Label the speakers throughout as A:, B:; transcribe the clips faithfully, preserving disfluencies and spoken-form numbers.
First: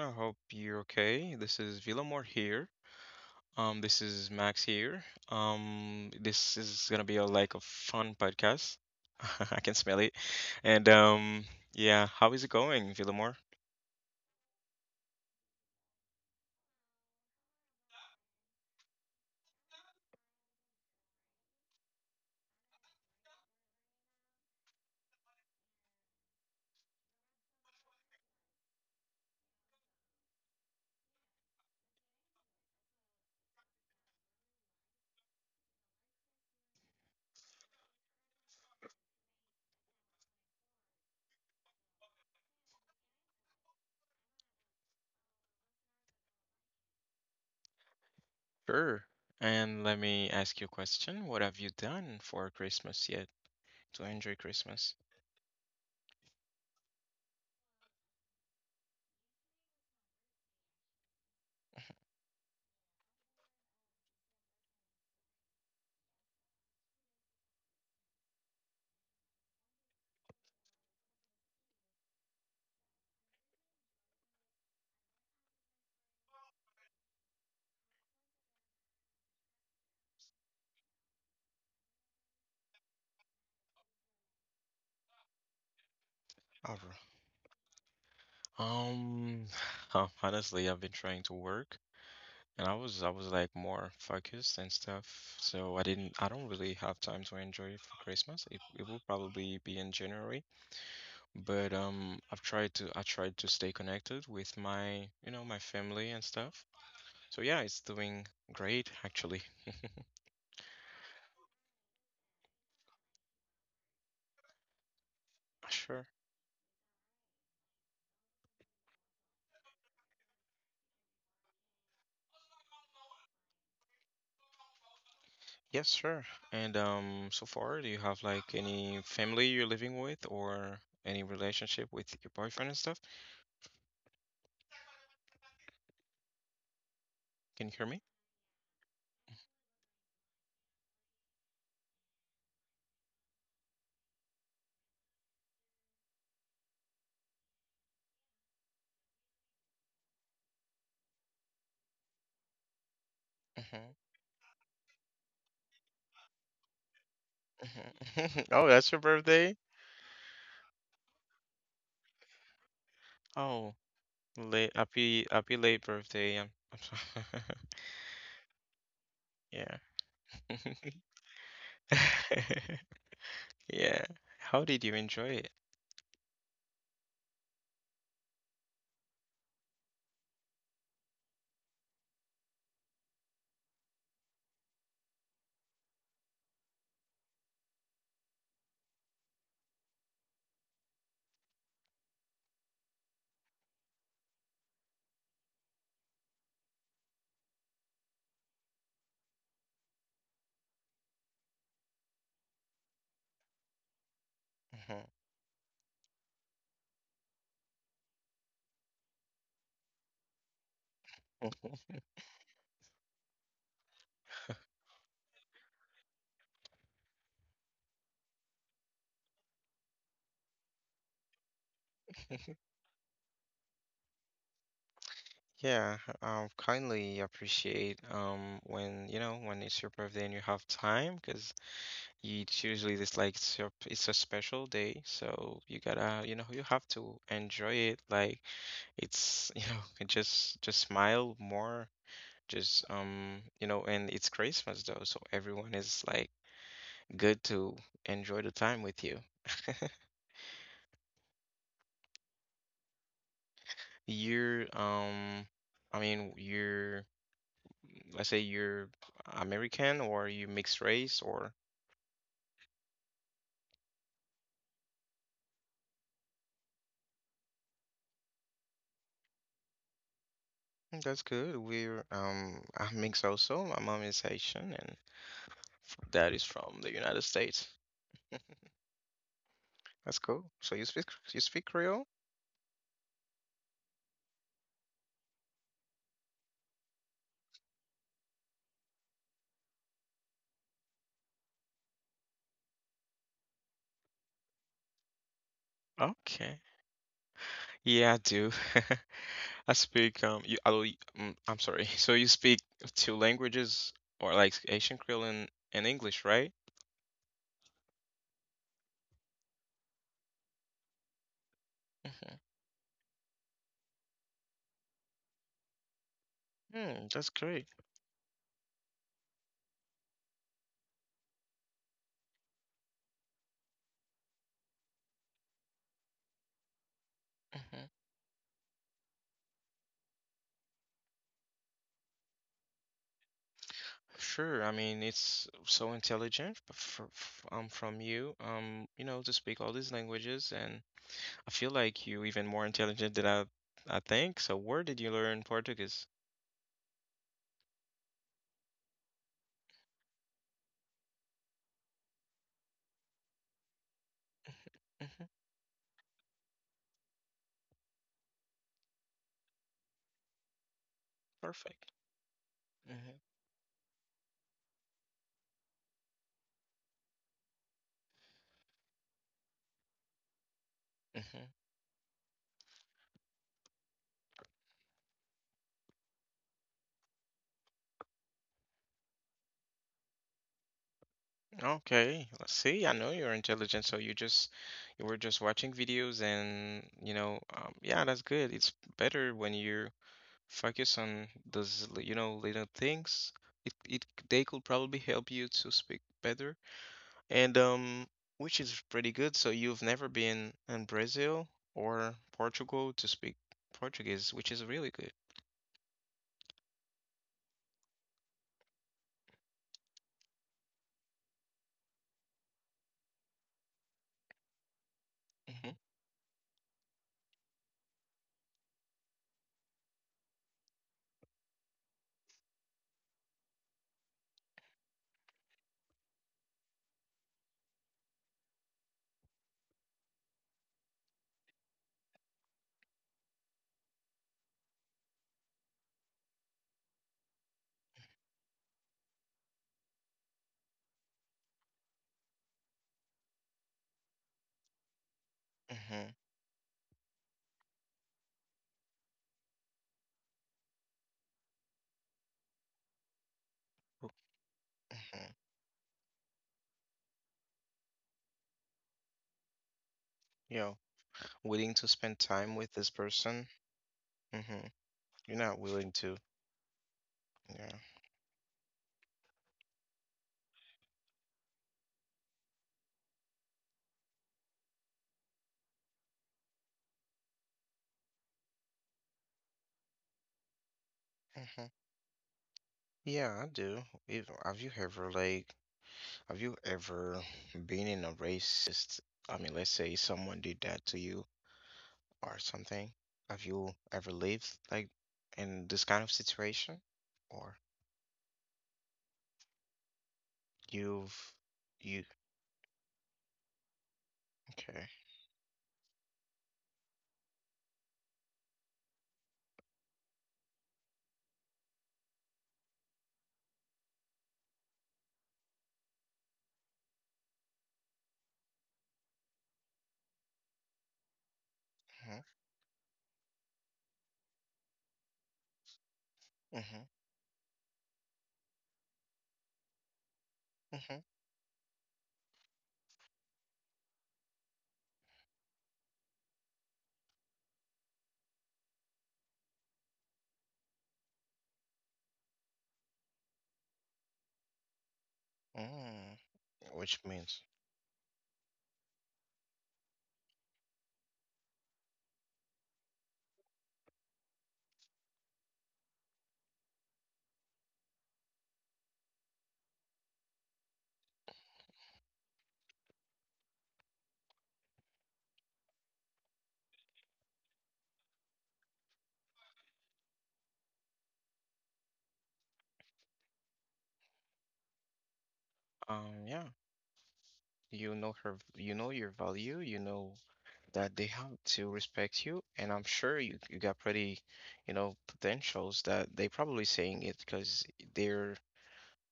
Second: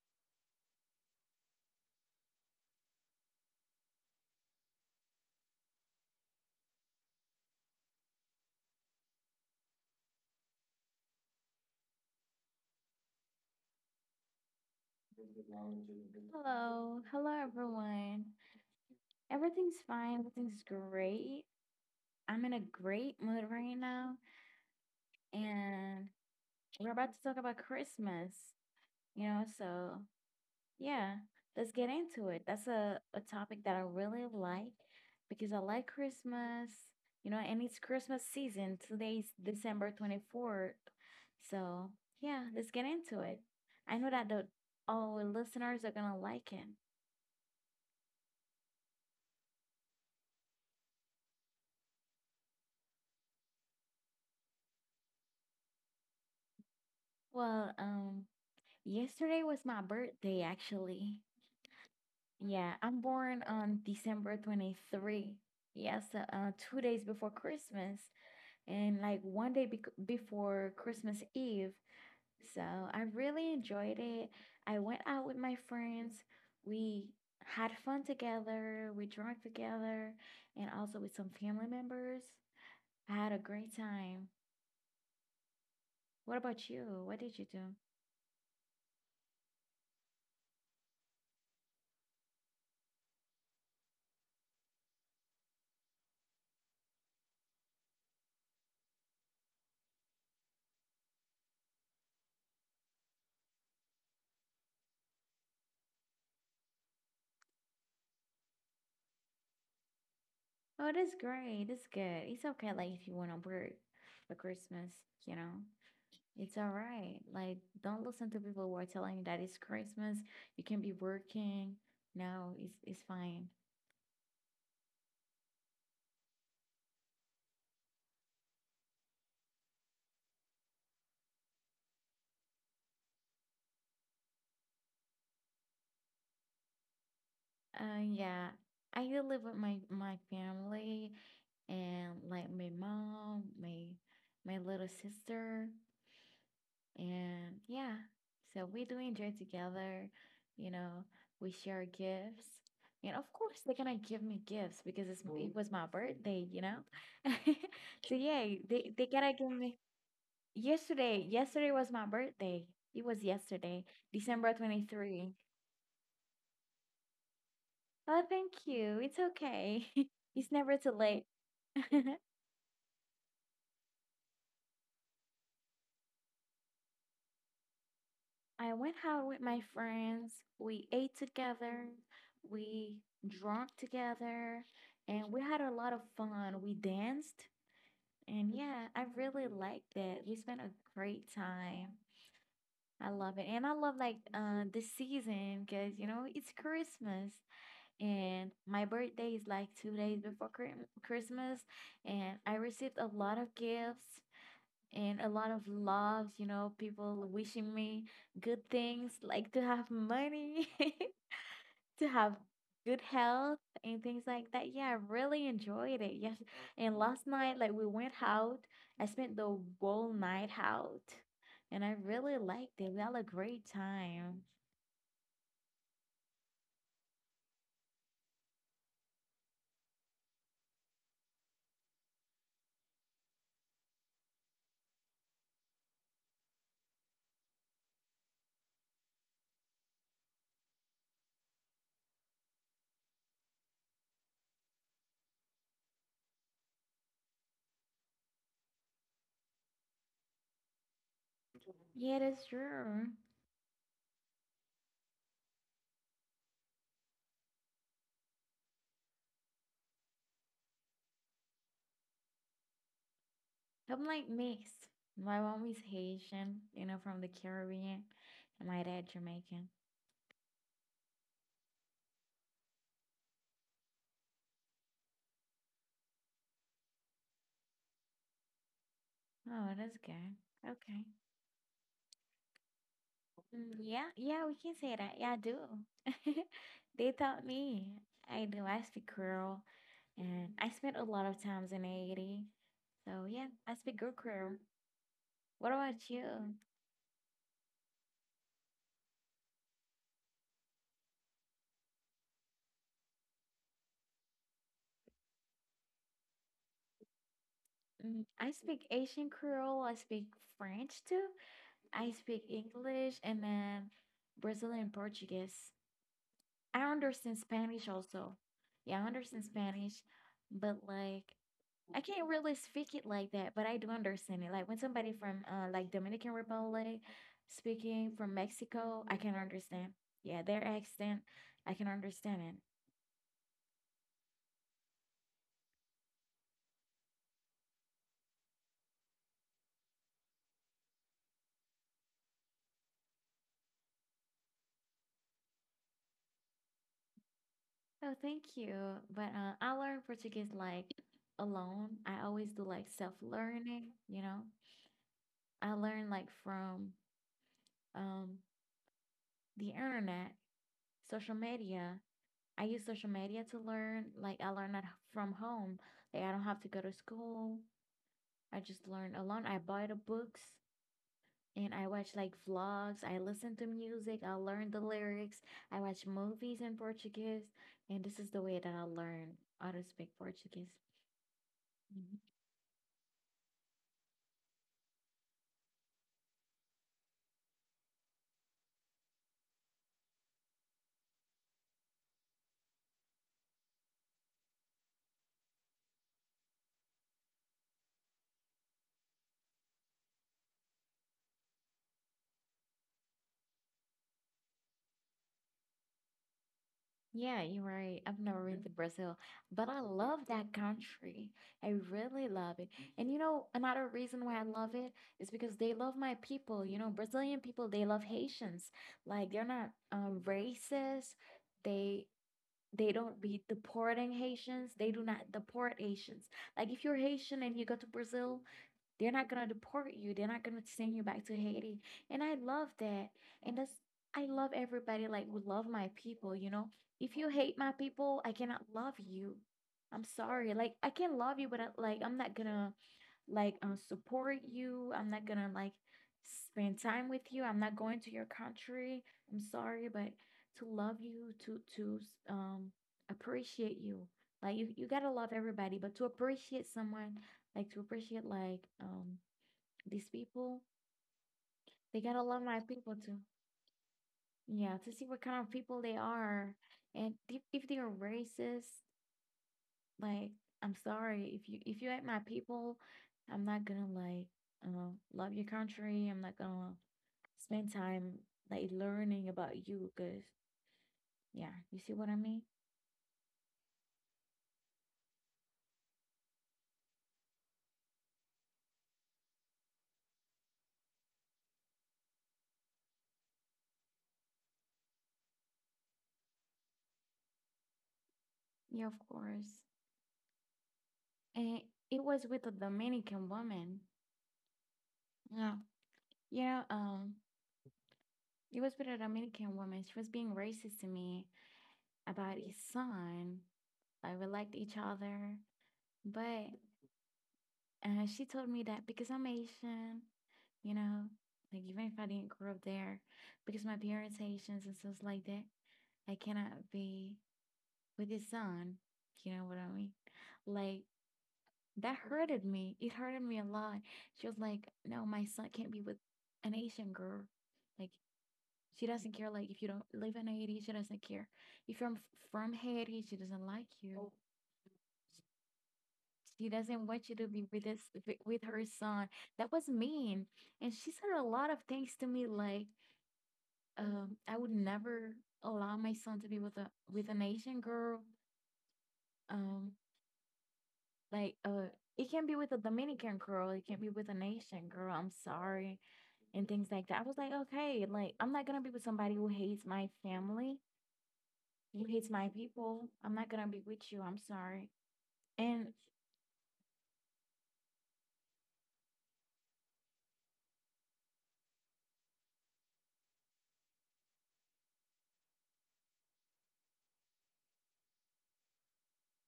A: I hope you're okay. This is Villamor here. Um, this is Max here. Um, this is gonna be a like a fun podcast. I can smell it. And um, yeah, how is it going, Villamor?
B: Hello, hello everyone. Everything's fine, everything's great. I'm in a great mood right now, and we're about to talk about Christmas, you know, so yeah, let's get into it. That's a, a topic that I really like because I like Christmas, you know, and it's Christmas season. Today's December twenty-fourth. So yeah, let's get into it. I know that the all our listeners are gonna like it.
A: Sure. And let me ask you a question. What have you done for Christmas yet to enjoy Christmas?
B: Well, um, Yesterday was my birthday, actually. Yeah, I'm born on December twenty-third. Yes, uh, uh, two days before Christmas and like one day bec before Christmas Eve. So I really enjoyed it. I went out with my friends. We had fun together. We drank together and also with some family members. I had a great time. What about you?
A: Alright.
B: What did you do?
A: Um, huh, honestly, I've been trying to work. And I was I was like more focused and stuff, so I didn't I don't really have time to enjoy it for Christmas. It it will probably be in January, but um I've tried to I tried to stay connected with my you know my family and stuff. So yeah, it's doing great actually.
B: Oh, that's great. That's good. It's okay, like if you want to work for Christmas, you know,
A: Sure.
B: it's all right. Like, don't listen to people who are telling you that it's Christmas. You can be working. No, it's it's fine.
A: Yes, sure. And um so far, do you have like any family you're living with or any relationship with your boyfriend and stuff? Can you hear
B: Uh,
A: me?
B: yeah, I do live with my my family and like my mom, my my little sister. And yeah, so we do enjoy together. You know, we share gifts. And of course, they're
A: Mhm,
B: gonna give me gifts because it's, it was my birthday, you know? So
A: mhm.
B: yeah,
A: Oh,
B: they,
A: that's your
B: they gotta give
A: birthday?
B: me. Yesterday, yesterday was my birthday. It was
A: Oh,
B: yesterday, December
A: late
B: 23.
A: happy happy late birthday. I'm, I'm sorry.
B: Oh, thank you. It's okay.
A: Yeah.
B: It's never too late.
A: Yeah. How did you enjoy it?
B: I went out with my friends. We ate together. We drank together. And we had a lot of fun. We danced. And yeah, I really liked it. We spent a great time. I love it. And I love like uh, the season because, you know, it's Christmas. And my birthday is like two days before Chri- Christmas. And I received a lot of gifts and a lot of love, you know, people wishing me good things, like to have money, to
A: Mhm.
B: have good health and things like that. Yeah, I really enjoyed it. Yes. And last night, like we went out, I spent the whole night out and I really liked it. We had a great time.
A: Yeah, um, kindly appreciate um when you know when it's your birthday and you have time, because it's usually this like it's your, it's a special day, so you gotta, you know, you have to enjoy it. Like it's, you know, and just just smile more, just um, you know, and it's Christmas though, so everyone is like good to enjoy the time with you.
B: Yeah, that's true.
A: You're um, I mean, you're, let's say you're American or you mixed race or
B: I'm like mixed. My mom is Haitian, you know, from the Caribbean, and my dad Jamaican.
A: mm, that's good. We're um, I'm mixed also. My mom is Haitian and f- dad is from the United States.
B: Oh, that's
A: That's
B: good.
A: cool. So you
B: Okay.
A: speak you speak Creole?
B: Mm, yeah, yeah, we can say that. Yeah, I do. They taught me. I do. I speak Creole, and I spent a lot of times in Haiti. So yeah, I speak good Creole. What about you?
A: Okay. Yeah, I do. I speak um you although y- mm, I'm sorry. So you speak two languages or like Asian Creole and, and English, right?
B: Mm, I speak Asian Creole. I speak French too. I
A: mm
B: speak
A: hmm
B: English and then Brazilian Portuguese. I
A: Hmm,
B: understand
A: that's great.
B: Spanish also. Yeah, I understand Spanish, but like I can't really speak it like that, but I do understand it. Like when somebody from uh like Dominican Republic
A: hmm
B: speaking from Mexico, I can understand. Yeah, their accent, I can understand it.
A: Sure. I mean, it's so intelligent f- f- f- um from you um you know to speak all these languages, and I feel like you even more intelligent than I I think. So where did you learn Portuguese?
B: Oh, thank you. But uh, I learned Portuguese like alone. I always do like self-learning, you know.
A: Hmm
B: I learn like from um the internet, social
A: Perfect.
B: media. I use social
A: Hmm
B: media to learn. Like I learn at from home. Like I don't have to go to school. I just learned a lot. I buy the books
A: hmm
B: and I watch like vlogs. I listen to music. I learn the lyrics. I watch movies in Portuguese. And this is the way that I learn how to speak Portuguese. Mhm.
A: Okay, let's see. I know you're intelligent, so you just you were just watching videos, and you know, um, yeah, that's good. It's better when you focus on those, li- you know, little things. It it they could probably help you to speak better. And um, which is pretty good. So you've never been in Brazil or Portugal to speak Portuguese, which is really good.
B: Yeah, you're right. I've never been to Brazil, but I love that country. I really love it. And you know, another reason why I love it is because they
A: Hmm
B: love my people. You know, Brazilian people, they love Haitians. Like they're not um, racist. They they don't be deporting Haitians. They do not deport Haitians. Like if you're Haitian and you go to Brazil, they're not going to deport you. They're not going to send you back to Haiti. And I love that. And that's, I love everybody. Like, we love my people, you know? If you hate my people, I cannot love you. I'm sorry. Like, I can love you, but I, like, I'm not going to, like, um, support you. I'm not going to, like,
A: Mm-hmm.
B: spend time with you. I'm not going to your country. I'm sorry, but to love you, to, to, um, appreciate you. Like you, you gotta love
A: Mm-hmm.
B: everybody, but to appreciate someone, like to appreciate like um these people.
A: You know, willing
B: They
A: to
B: gotta
A: spend
B: love my
A: time with
B: people
A: this
B: too.
A: person.
B: Yeah,
A: Mm-hmm.
B: to see what kind of
A: You're
B: people
A: not
B: they
A: willing to.
B: are, and if, if they are
A: Yeah.
B: racist, like I'm sorry if you if you ain't my people, I'm not gonna like uh, love your country. I'm not gonna spend time like learning about you, cause yeah, you
A: hmm
B: see what I mean.
A: Yeah, I do. If, have you ever like have you ever been in a racist? I mean, let's say someone did that to you or something. Have you ever lived like in this kind of situation? Or
B: Yeah, of course.
A: you've
B: And it was
A: you
B: with a Dominican woman.
A: okay.
B: Yeah. Yeah, um, it was with a Dominican woman. She was being racist to me. About his son. Like we liked each other, but uh, she told me that because I'm Asian, you know, like even if I didn't grow up there, because my parents Asians and stuff like that, I cannot
A: Mm-hmm. Mm-hmm.
B: be with his son. You know what I mean? Like
A: Mm-hmm.
B: that hurted me. It hurted me a lot. She was like, "No, my son can't be with an Asian girl. Like she doesn't care. Like if you don't live in Haiti, she doesn't care. If you're from Haiti, she doesn't like you."
A: Mm.
B: She doesn't want
A: Which
B: you to be
A: means
B: with this wi- with her son. That was mean. And she said a lot of things to me like, um, I would never allow my son to be with a with an Asian girl. Um, like uh it can be with a Dominican girl, it can be with an Asian girl, I'm sorry, and things like that. I was like, okay, like I'm not gonna be with somebody who hates my family, who hates my people. I'm not gonna be with you, I'm sorry. And
A: um yeah, you know her v- you know your value, you know that they have to respect you. And I'm sure you, you got pretty, you know, potentials that they probably saying it because they're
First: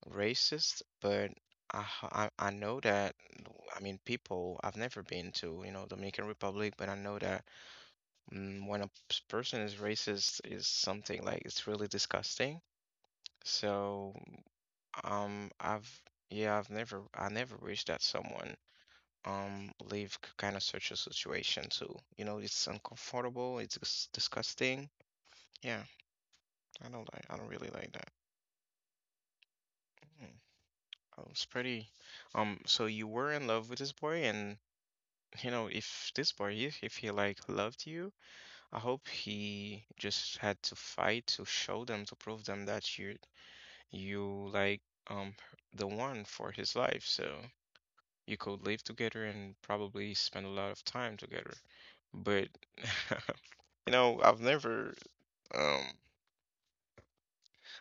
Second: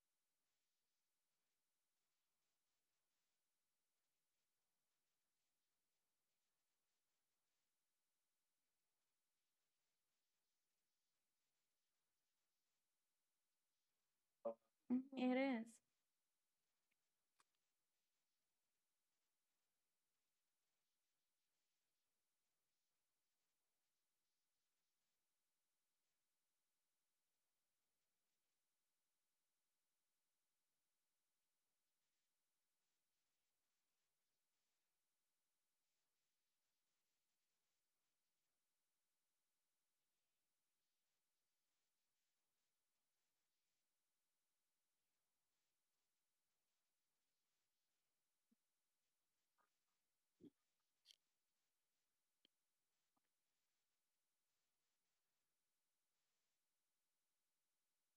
A: racist, but I, h- I I know that I mean people I've never been to, you know, Dominican Republic, but I know that mm, when a s- person is racist is something like it's really disgusting. So
B: it
A: um
B: is.
A: I've yeah, I've never I never wish that someone um live kind of such a situation too. You know, it's uncomfortable, it's dis- disgusting. Yeah, I don't like I don't really like that. Mm. Oh, it's pretty. Um, so you were in love with this boy, and you know, if this boy if, if he like loved you, I hope he just had to fight to show them to prove them that you you like um the one for his life. So you could live together and probably spend a lot of time together. But you know, I've never um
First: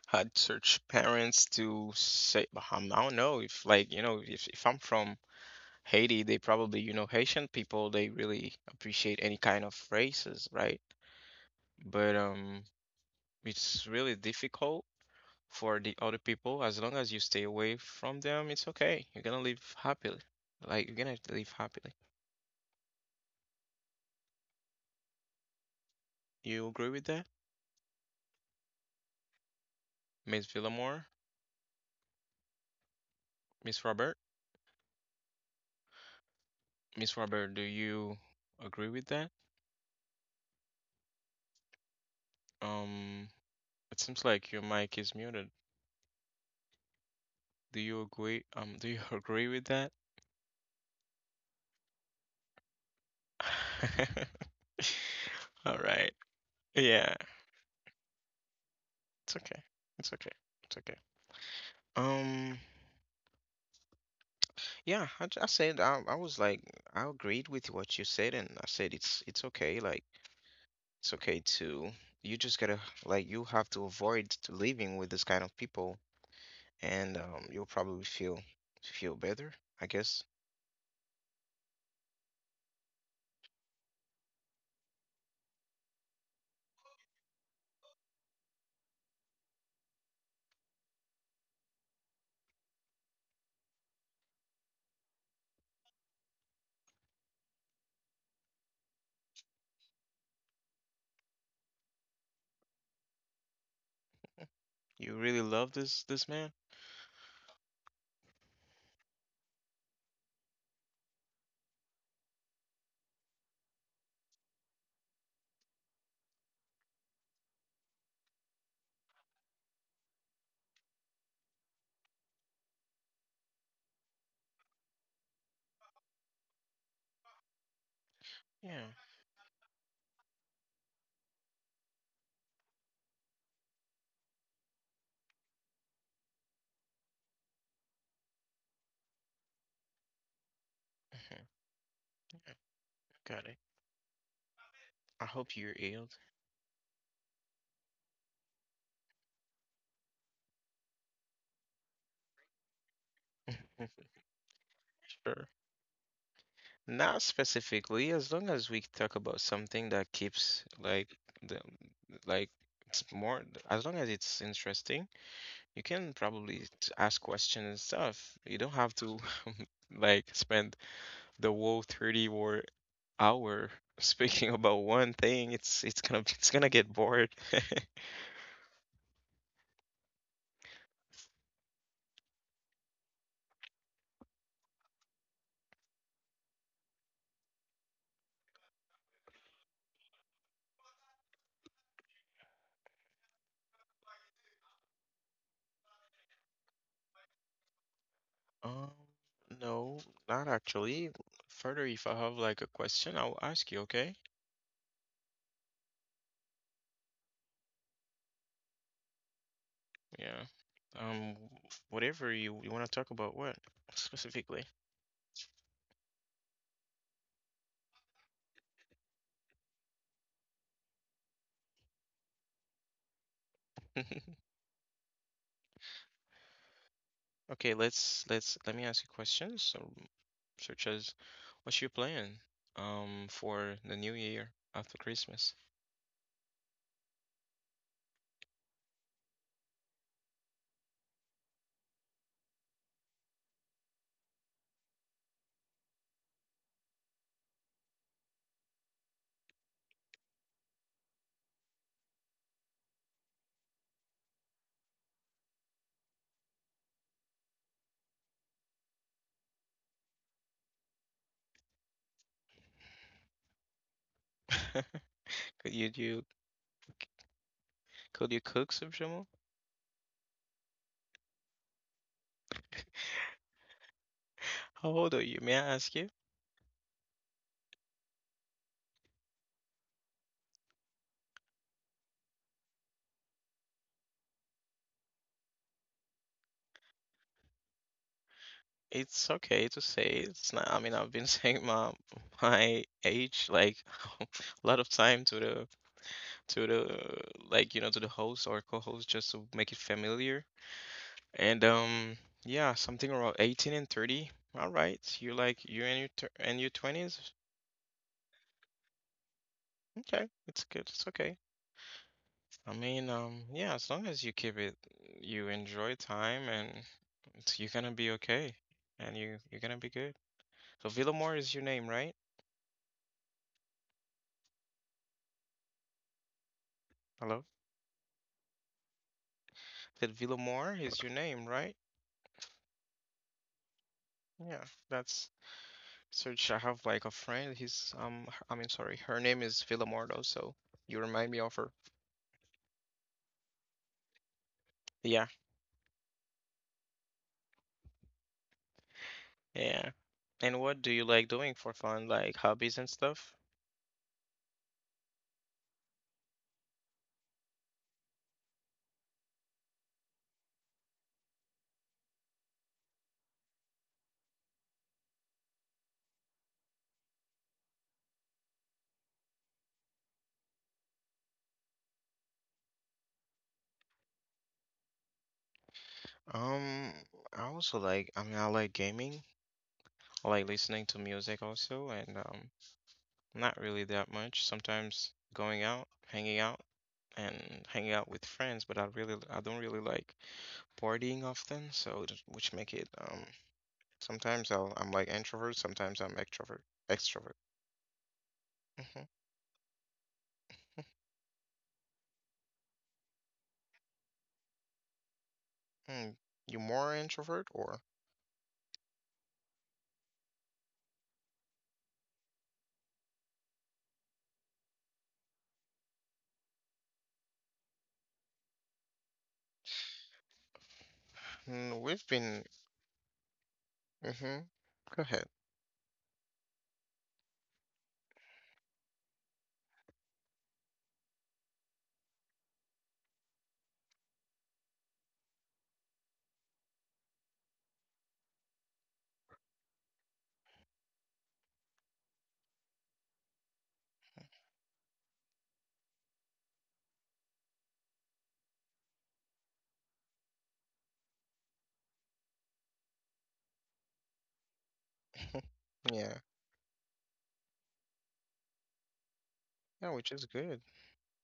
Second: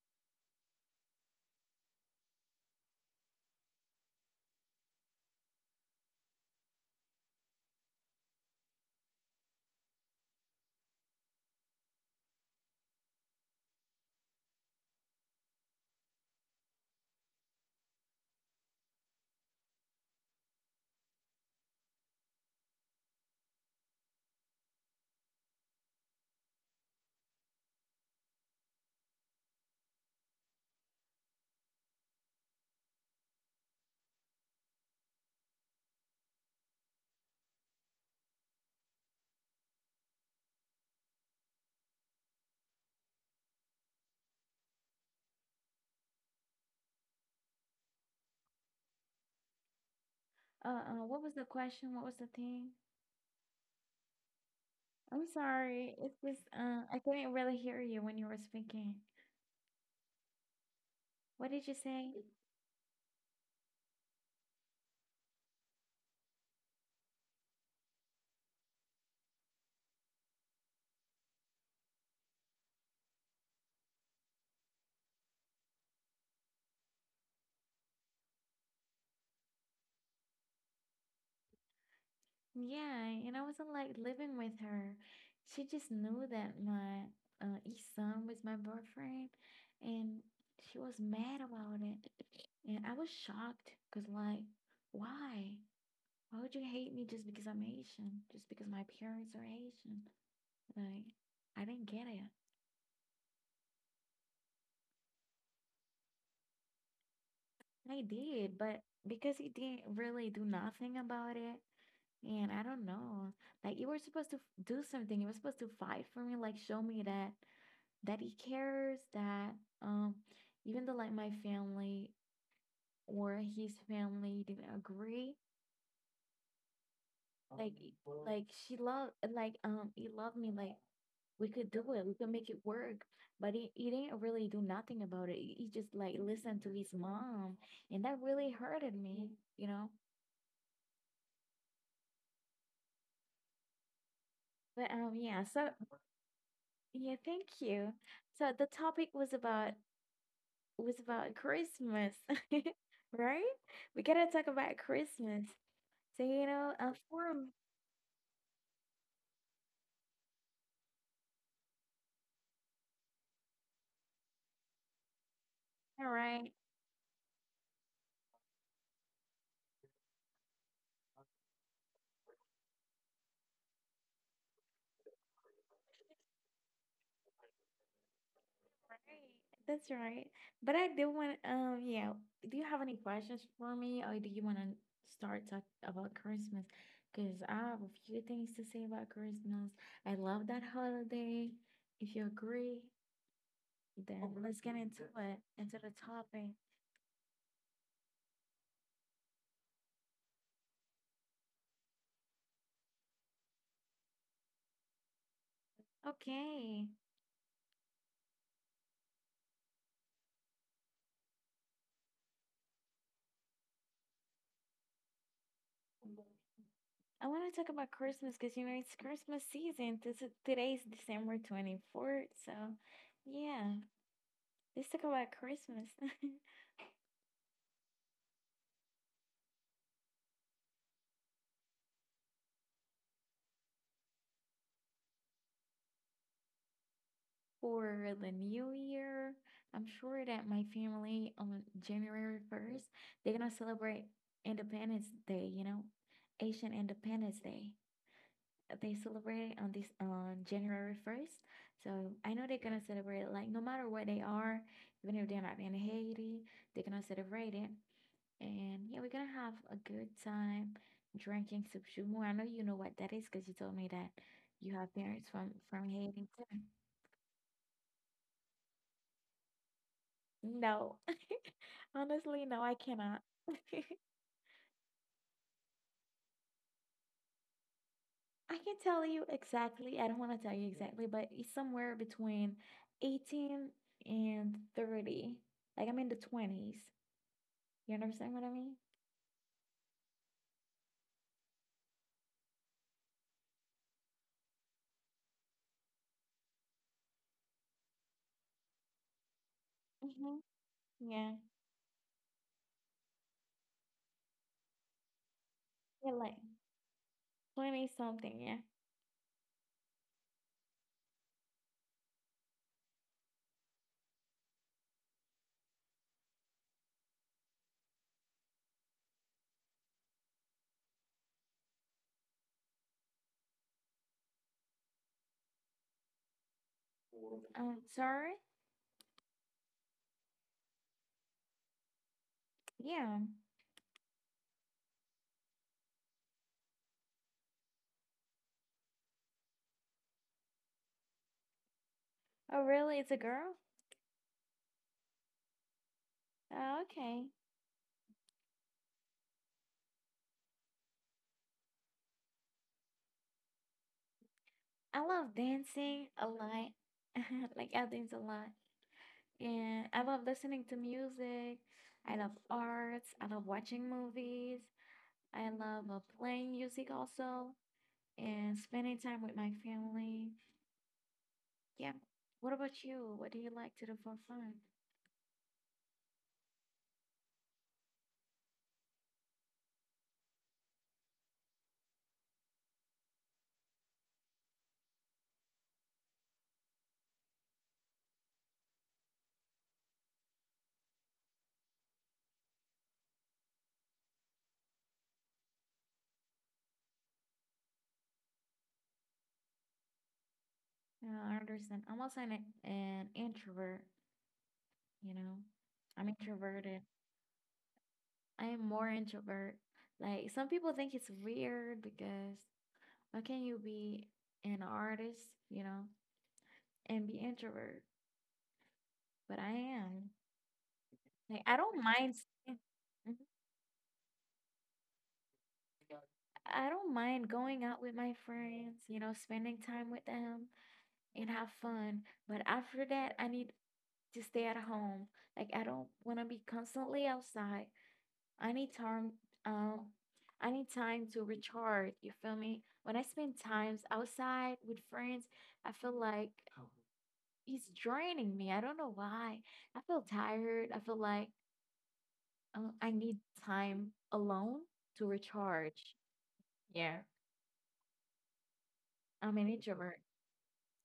A: had such parents to say, but I'm- I don't know if like, you know, if if I'm from Haiti, they probably, you know, Haitian people, they really appreciate any kind of races, right? But um it's really difficult for the other people. As long as you stay away from them, it's okay. You're gonna live happily. Like you're gonna live happily. You agree with that? Miss Villamore, Miss Robert? Miss Robert, do you agree with that? Um It seems like your mic is muted. Do you agree? Um, do you agree with that?
B: Uh, uh what was the question? What was the thing? I'm
A: All right.
B: sorry. It's just uh,
A: Yeah,
B: I couldn't really hear you when you were speaking.
A: it's okay. It's okay. It's okay.
B: What did you say?
A: Um, yeah, I, j- I said I, I was like I agreed with what you said, and I said it's it's okay. Like it's okay to you just gotta, like you have to avoid to living with this kind of people, and um, you'll probably feel feel better. I guess
B: Yeah, and I wasn't like living with her. She just knew that my uh, east son was my boyfriend, and she was mad about it. And I was shocked because, like, why? Why would you hate me just because I'm Asian? Just because my parents are Asian? Like, I didn't get it.
A: you really love this this man.
B: I did, but because he didn't really do nothing about it, and I don't know. Like you were supposed to f- do something. You were supposed to fight for me, like show me that that he cares, that um even though like my family or his family didn't agree, like y-
A: Yeah.
B: like
A: Mhm,
B: she loved like um he loved me like we could do it, we could make it work. But he, he didn't really do nothing about it. He he just like listened to his mom and that really hurted me, you know.
A: yeah. Got it.
B: But
A: I
B: um
A: hope
B: yeah,
A: you're
B: so
A: healed.
B: yeah, thank you. So the topic was about was about Christmas, right? We gotta talk about
A: Sure.
B: Christmas. So you know, uh,
A: Not
B: for m-
A: specifically, as long as we talk about something that keeps like the like it's more as long as it's interesting, you can
B: all
A: probably
B: right,
A: t- ask questions and stuff. You don't have to like spend the whole thirty or hour speaking about one thing. It's it's gonna it's gonna get bored.
B: right, that's right. But I do want, um, yeah. Do you have any questions for me, or do you want to start talk about Christmas? Because I have a few things to say about Christmas. I love that holiday. If you agree, then let's get into it, into the topic.
A: Um, no, not actually. Further, if I have like a question, I'll ask you, okay?
B: Okay.
A: Yeah. Um, whatever you you want to talk about, what specifically?
B: I want to talk about Christmas because you know it's Christmas season. This is, today's December twenty-fourth, so yeah, let's talk about Christmas
A: Okay, let's let's let me ask you questions, so, such as, what's your plan, um, for the new year after Christmas?
B: for the New Year. I'm sure that my family on January first, they're gonna celebrate Independence Day, you know, Asian Independence Day. They celebrate it on this on January first. So I know they're gonna celebrate it, like no matter where they are, even if they're not in Haiti, they're gonna celebrate it. And yeah, we're gonna have a good time drinking Subshumu. I know you know what that is because you told me that you have parents from
A: Could
B: from
A: you do
B: Haiti.
A: could you cook some Jamal?
B: No, honestly, no, I cannot.
A: How old are you? May I ask you?
B: I can tell you exactly. I don't want to tell you exactly, but it's somewhere between 18 and 30. Like I'm in the twenties. You understand what I mean?
A: It's okay to say it's not. I mean, I've been saying my my age like a lot of time to the to the like you know to the host or co-host just to make it familiar.
B: Hmm. Yeah.
A: And um, yeah, something around eighteen and thirty. All right, you like you and your tw-
B: Yeah,
A: and
B: like
A: your twenties.
B: twenty something, yeah.
A: Okay, it's good. It's okay. I mean, um, yeah, as long as you keep it, you enjoy time, and it's, you're gonna be okay, and you you're gonna be good. So Villamor is your name, right? Hello,
B: Um, sorry?
A: that Villamor is your name, right?
B: Yeah.
A: Yeah, that's search. I have like a friend. He's um, h- I mean, sorry, her name is Villamor, though. So you remind me of her.
B: Oh, really? It's a girl?
A: Yeah.
B: Oh, okay.
A: Yeah. And what do you like doing for fun, like hobbies and stuff?
B: I love dancing a lot. Like I dance a lot. And I love listening to music. I love arts. I love watching movies. I love uh, playing music also and spending time with my family. Yeah. What about you? What do you like to do for fun?
A: Um, I also like, I mean, I like gaming. I like listening to music also, and um, not really that much. Sometimes going out, hanging out, and hanging out with friends, but I really, I don't really like partying often, so it- which make it um, sometimes I'll, I'm like introvert, sometimes I'm extrovert, extrovert. Mm-hmm.
B: You know, I understand. I'm also an, an introvert, you know.
A: Mm.
B: I'm
A: You more
B: introverted.
A: introvert or?
B: I am more introvert. Like some people think it's weird because how can you be an artist, you know, and be introvert? But I am.
A: Mm,
B: Like I
A: we've
B: don't
A: been.
B: mind staying- Mhm.
A: Mm-hmm. Go ahead.
B: I don't mind going out with my friends, you know, spending time with them and have fun. But after that, I need to stay at home. Like I don't want to be constantly outside. I need time. Um, I need time to recharge. You feel me? When I spend times outside with friends, I feel like he's draining me. I don't know why. I feel tired. I feel like uh, I need time alone to
A: Yeah.
B: recharge. Yeah, I'm an
A: Yeah, which is
B: introvert.
A: good.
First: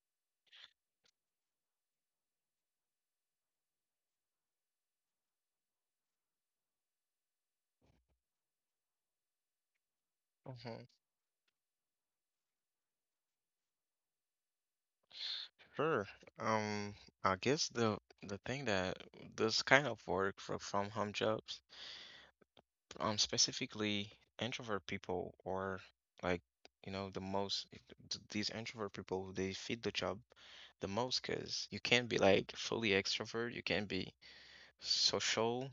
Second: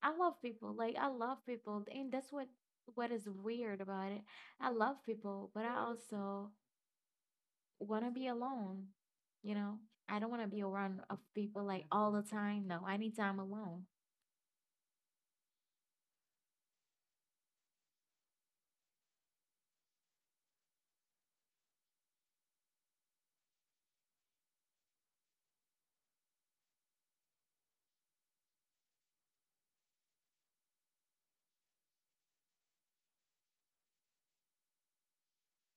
B: I love people. Like I love people, and that's what what is weird about it. I love people, but I also want to be alone. You know, I don't want to be
A: hmm
B: around of people like all the time. No, I need time alone.
A: Sure. Um, I guess the the thing that this kind of work for from home jobs, um, specifically introvert people or like you know the most, th- these introvert people they fit the job the most, because you can't be like fully extrovert, you can't be social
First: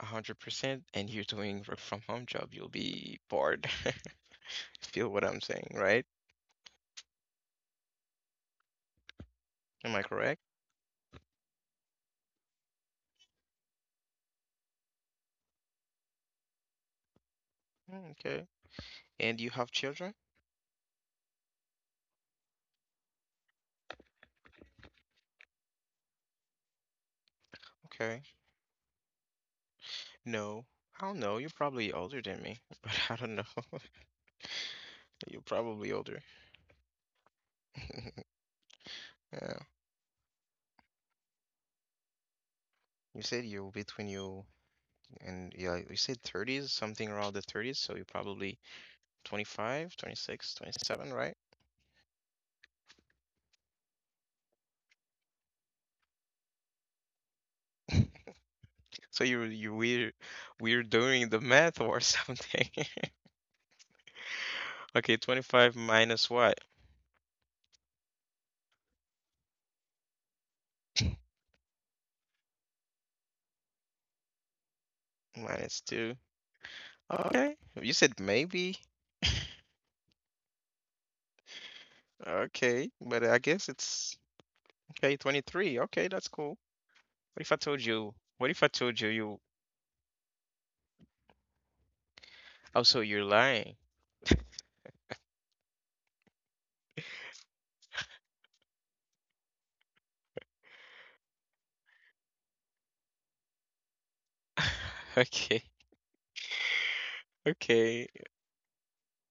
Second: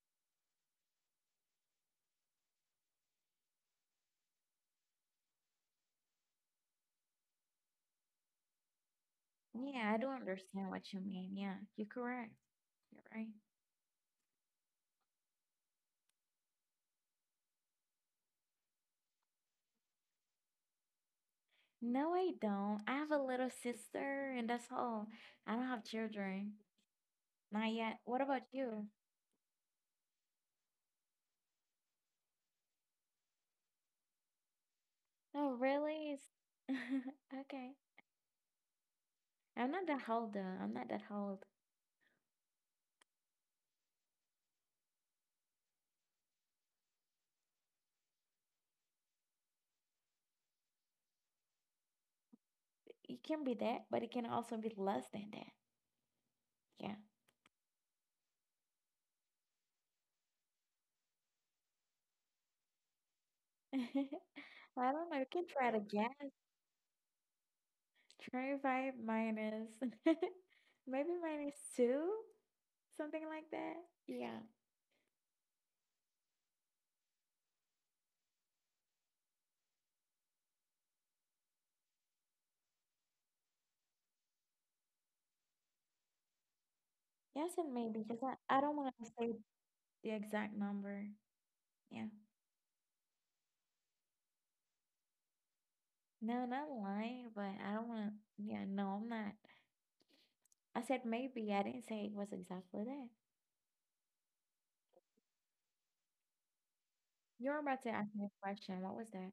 A: a hundred percent, and you're doing work from home job, you'll be bored. Feel what I'm saying, right?
B: Yeah,
A: Am
B: I
A: I
B: don't
A: correct?
B: understand what you mean. Yeah, you're correct. You're right.
A: Mm. Okay. And you have children?
B: No, I don't. I have a little sister, and that's all. I don't have children. Not yet.
A: Okay.
B: What about you?
A: No. I don't know. You're probably older than me, but I don't know. You're
B: Oh,
A: probably
B: really?
A: older.
B: It's- Okay.
A: Yeah.
B: I'm not that old, though. I'm not that old.
A: You said you're between you and yeah, you said thirties, something around the thirties, so you're probably twenty-five, twenty-six, twenty-seven,
B: It can be that, but it can also be less than that. Yeah.
A: right? So you you we're we're doing the math or something.
B: I don't
A: Okay,
B: know. You can try
A: twenty-five
B: to
A: minus
B: guess.
A: what?
B: twenty-five minus. Maybe minus two? Something like that. Yeah.
A: Minus two. Okay. You said maybe. Okay, but I guess it's okay, twenty-three. Okay, that's cool. What if I
B: Yes, and
A: told
B: maybe,
A: you?
B: because
A: What if
B: I, I
A: I
B: don't want
A: told you
B: to say
A: you
B: the exact number. Yeah.
A: oh, so you're lying.
B: No, not lying, but I don't want to. Yeah, no, I'm not. I said maybe. I didn't say it was exactly that.
A: Okay.
B: You were about to
A: Okay.
B: ask me a question. What was that?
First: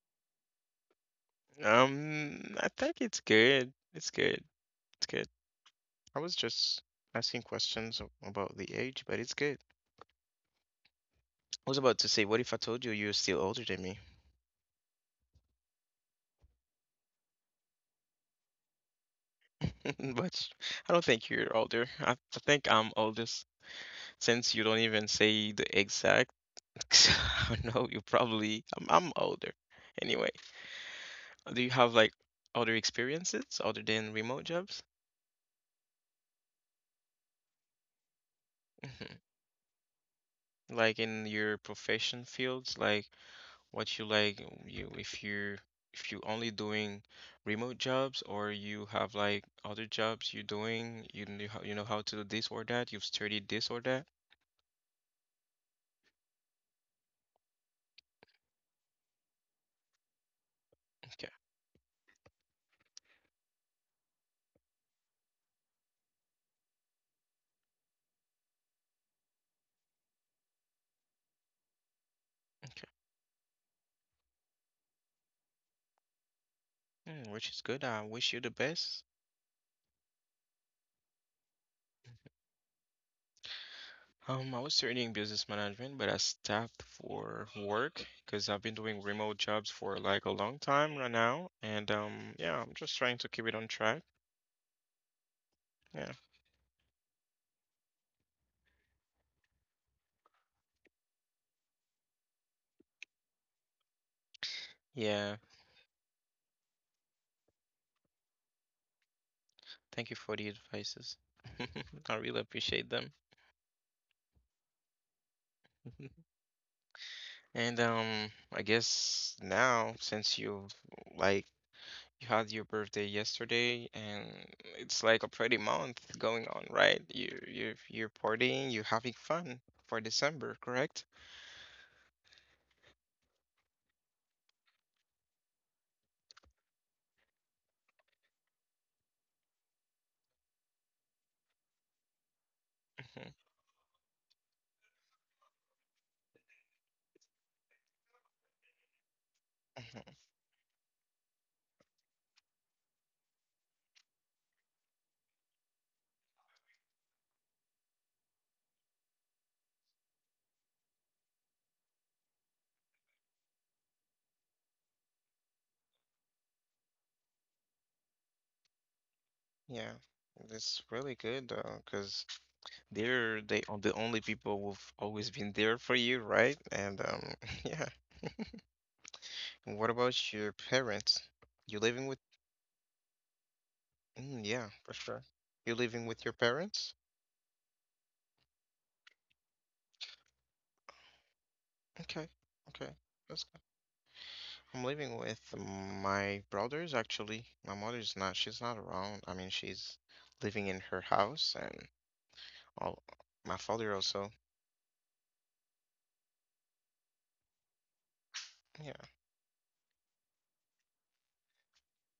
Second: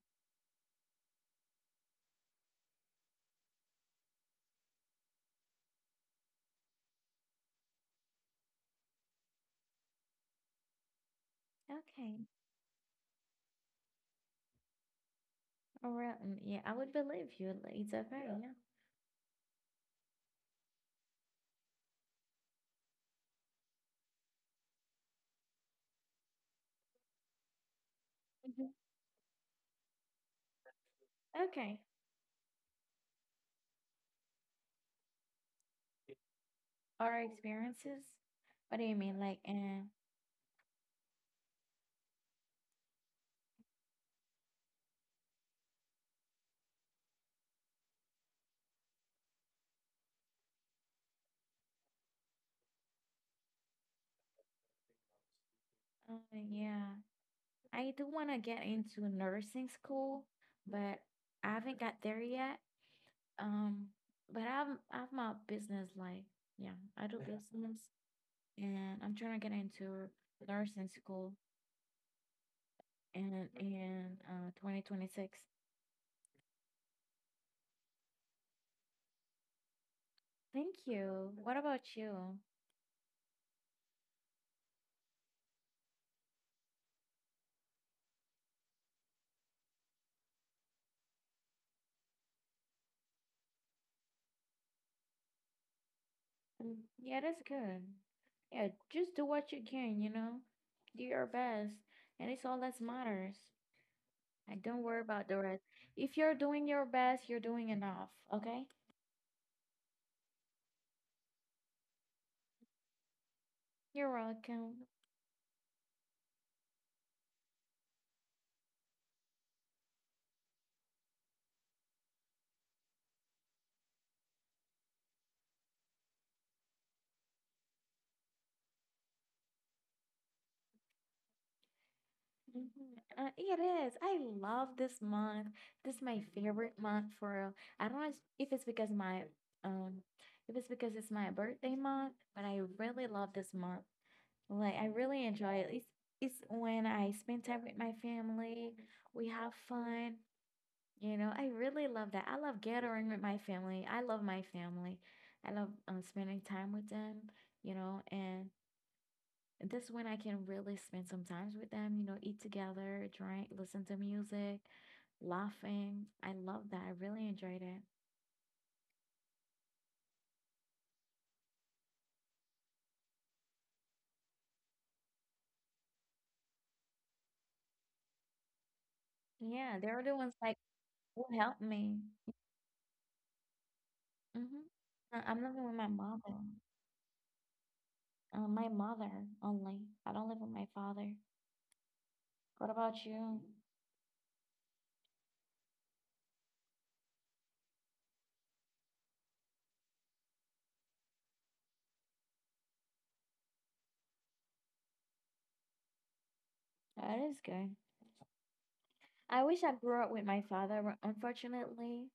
A: Um, I think it's good. It's good. It's good. I was just asking questions a- about the age, but it's good. I was about to say,
B: Okay.
A: what if I told you you're still older than me?
B: All right. mm, Yeah, I would believe you. like, It's okay. Yeah.
A: But I don't think you're older. I, I think I'm oldest since you don't even say the exact. So, I don't know, you probably,
B: Yeah.
A: I'm, I'm older. Anyway,
B: Mhm.
A: do you
B: Okay.
A: have like other experiences other than remote jobs?
B: Our experiences? What do you mean? Like, uh,
A: Like in your profession fields, like, what you like, you if you if you only doing remote jobs, or you have like other jobs you're doing, you know how, you know how to do this or that, you've studied this or that?
B: uh, yeah, I do want to get into nursing school, but
A: Okay.
B: I haven't got there yet. Um, but I'm I have my business. Like, yeah, I do business. And I'm trying to get into nursing school
A: Okay.
B: in in uh twenty twenty-six.
A: Mm, which is good. I wish you the best.
B: Thank you. What about you?
A: um I was studying business management, but I stopped for work because I've been doing remote jobs for like a long time right now. And um yeah, I'm just trying to keep it on track. Yeah.
B: Mm, yeah, that's good. Yeah, just do what you can, you know. Do your best, and it's all that matters. And don't worry about
A: Yeah.
B: the rest. If you're doing your best, you're doing enough, okay?
A: Thank you for the advices. I really appreciate them.
B: You're welcome.
A: And um, I guess, now since you, like, you had your birthday yesterday, and it's like a pretty month going on, right? You you you're partying, you're having fun for December, correct?
B: Mhm. Uh, it is. I love this month. This is my favorite month for real. I don't know it's- if it's because my um if it's because it's my birthday month, but I really
A: Mhm.
B: love this month. Like I really enjoy it. It's it's when I spend time with my family. We have
A: Mhm.
B: fun. You know, I really love that. I love gathering with my family. I love my family. I love um, spending time with them, you know, and this when I can really spend some time with them, you know, eat together, drink, listen to music, laughing. I love that. I really enjoyed it.
A: Yeah, that's really good, uh, 'cause they're they are the only people who've always been there for you, right? And um, yeah. And
B: Yeah,
A: what
B: they're the
A: about
B: ones
A: your
B: like
A: parents?
B: who helped
A: You
B: me.
A: living with... Mm, yeah, for
B: Mm-hmm.
A: sure.
B: I'm living with
A: You're
B: my
A: living with your
B: mother.
A: parents?
B: Uh, my mother only. I don't live with my father.
A: Okay,
B: What
A: okay.
B: about you?
A: That's good. I'm living with my brothers, actually. My mother's not, she's not around. I mean, she's living in her house, and all my father also.
B: That is good.
A: Yeah.
B: I wish I grew up with my father, but unfortunately,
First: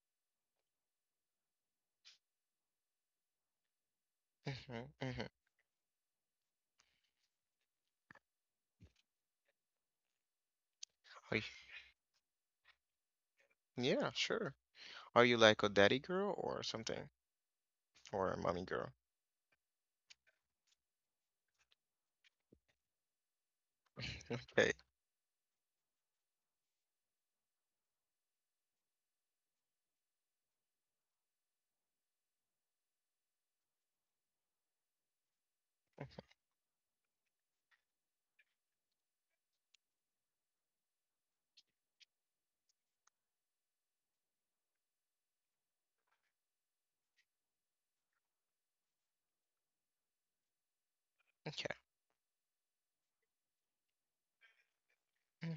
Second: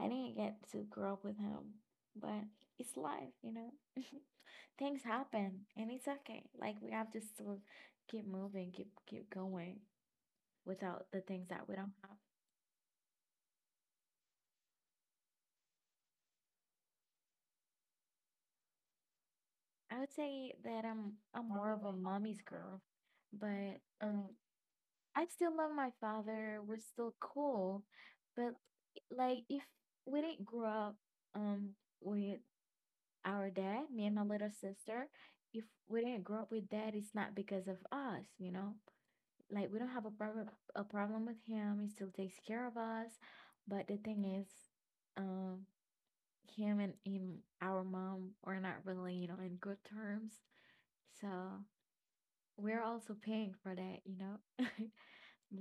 B: I didn't get to grow up with him, but it's life, you know.
A: Hmm.
B: Things
A: Hmm.
B: happen, and it's okay. Like we have to still keep moving, keep keep going without the
A: Are you...
B: things that we don't have.
A: yeah, sure. Are you like a daddy girl or something? Or a mommy girl?
B: I would say that I'm I'm more of a mommy's girl, but um,
A: Okay.
B: I still love my father. We're still cool, but like if we didn't grow up um with our dad, me and my little sister, if we didn't grow up with dad, it's not because of us, you know. Like we don't have a problem a problem with him. He still takes care of us. But the thing is, um, him and him, our mom are not really, you know, in good terms. So
A: Okay.
B: we're also paying for that, you know.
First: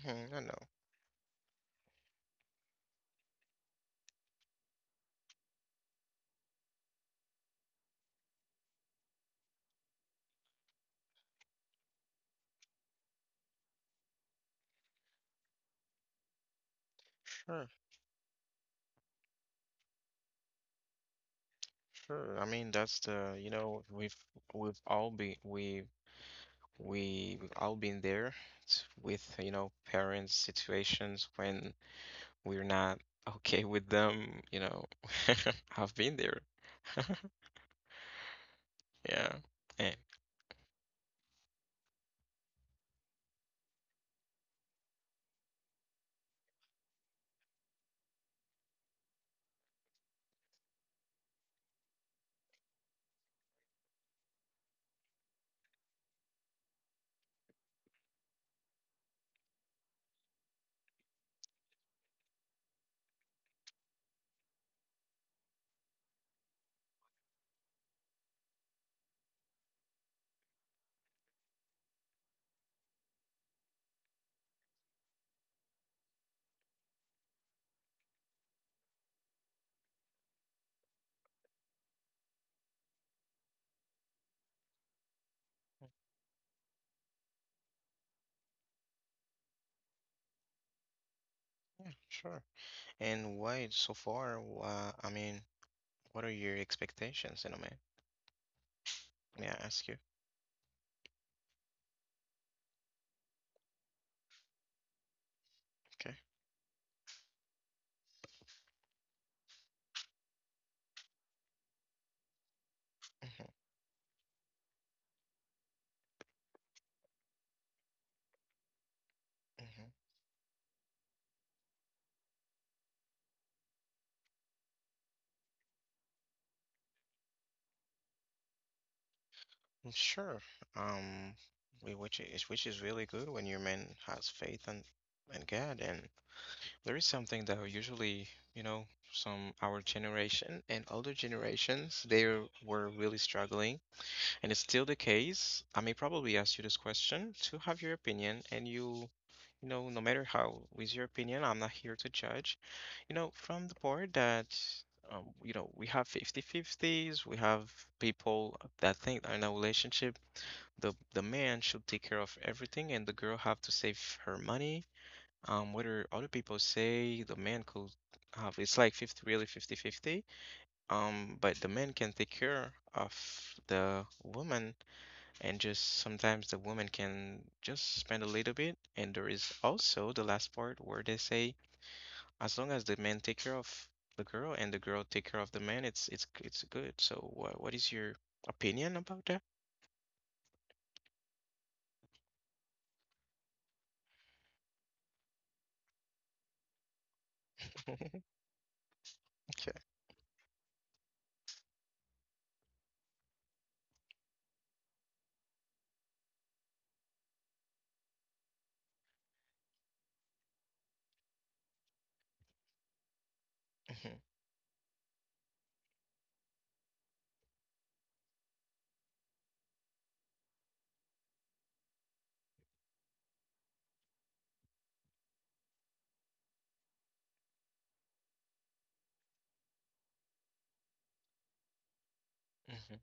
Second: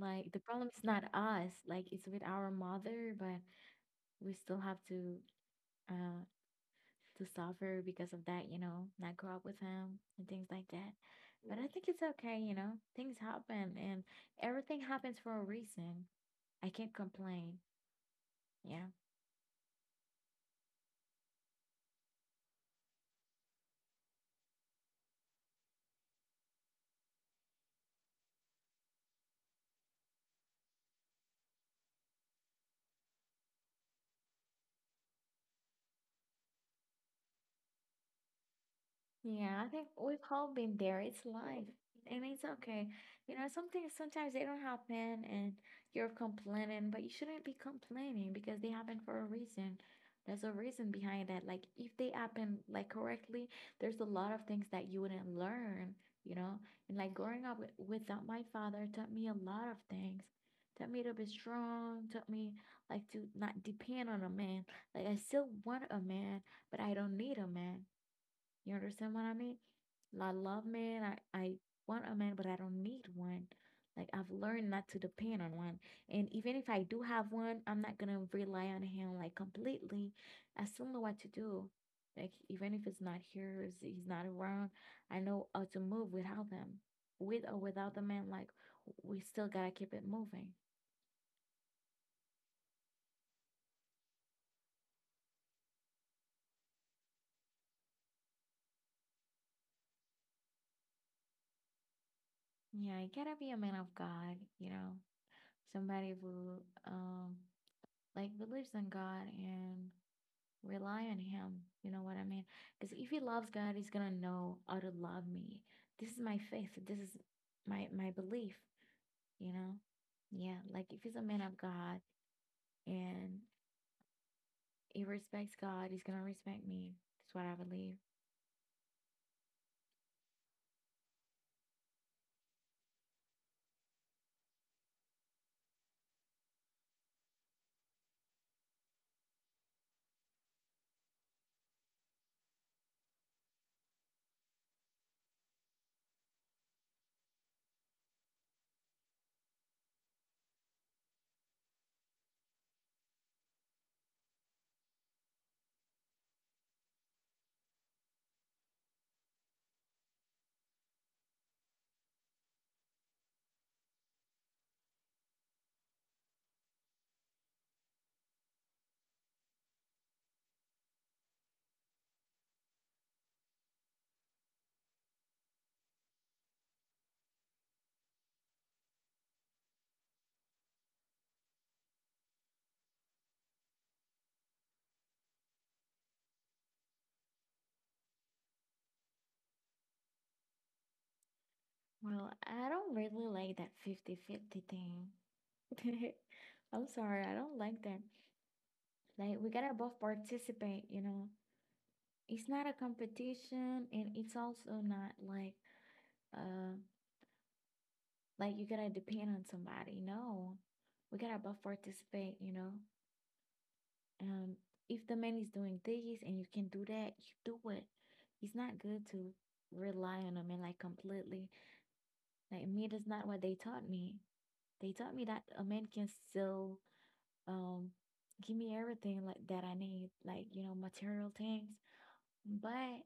B: Like the
A: I know.
B: problem is not us, like it's with our mother, but we still have to uh to suffer because of that, you know, not grow up with him and things like that. But I think it's okay, you know, things happen and everything happens for a reason. I can't complain.
A: Sure.
B: Yeah.
A: Sure. I mean, that's the, you know, we've we've all been we We we've all been there, s- with, you know, parents' situations when we're not okay with them, you know. I've been there. Yeah.
B: Yeah, I think
A: And
B: we've all been there. It's life, and it's okay. You know, something sometimes they don't happen, and you're complaining, but you shouldn't be complaining because they happen for a reason. There's a reason behind that. Like if they happen like correctly, there's a lot of things that you wouldn't learn, you know. And like growing up with, without my father taught me a lot of things. Taught me to be strong, taught me like to not depend on a man. Like I still want a man, but I don't need a man, you understand what I mean? Like, I love men. I, I want a man, but I don't need one. Like I've learned not to depend on one. And even if I do have one, I'm not gonna rely on him like completely. I still know what to do. Like even if it's not here, he's not around, I know how to move without them. With or without the man, like we still gotta keep it moving.
A: yeah, sure. And why so far, uh, I mean, what are your expectations, you know, man? May I ask you?
B: Yeah, you gotta be a man of God, you know. Somebody
A: Okay.
B: who um like believes in God and rely on him, you know what I mean? Because if he loves
A: Hmm.
B: God, he's gonna know how to love me. This is my faith, this is my my belief, you know.
A: Hmm.
B: Yeah, like if he's a man of God and he respects God, he's gonna respect me. That's what I believe.
A: Sure. Um, we- which is which is really good when your man has faith in in God. And there is something that usually, you know, some our generation and older generations, they were really struggling, and it's still the case. I may probably ask you this question to have your opinion, and you, you know, no matter how, with your opinion, I'm not here to judge. You know, from the board that, um, you know, we have fifty-fifties. We have people that think that in a relationship, the the man should take care of everything, and the girl have to save her money. Um, whether other people say the man could have, it's like fifty, really fifty-fifty. Um, but the man can take care of the woman, and just sometimes the woman can just spend a little bit. And there is also the last part where they say, as long as the man take care of the girl and the girl take care of the man, it's it's it's good. So, what what is your opinion about that?
B: Well, I don't really like that fifty fifty thing. I'm sorry, I don't like that. Like we
A: Okay.
B: gotta both participate, you know. It's not a competition and it's also not like uh like you gotta depend on somebody. No, we gotta both participate, you know.
A: Mhm.
B: Um, if the man is doing this and you can do that, you do it. It's not good to rely on a man like completely. Like me, that's not what they taught me. They taught me that a man can still um give me everything like that I need, like you know, material things.
A: Mhm.
B: But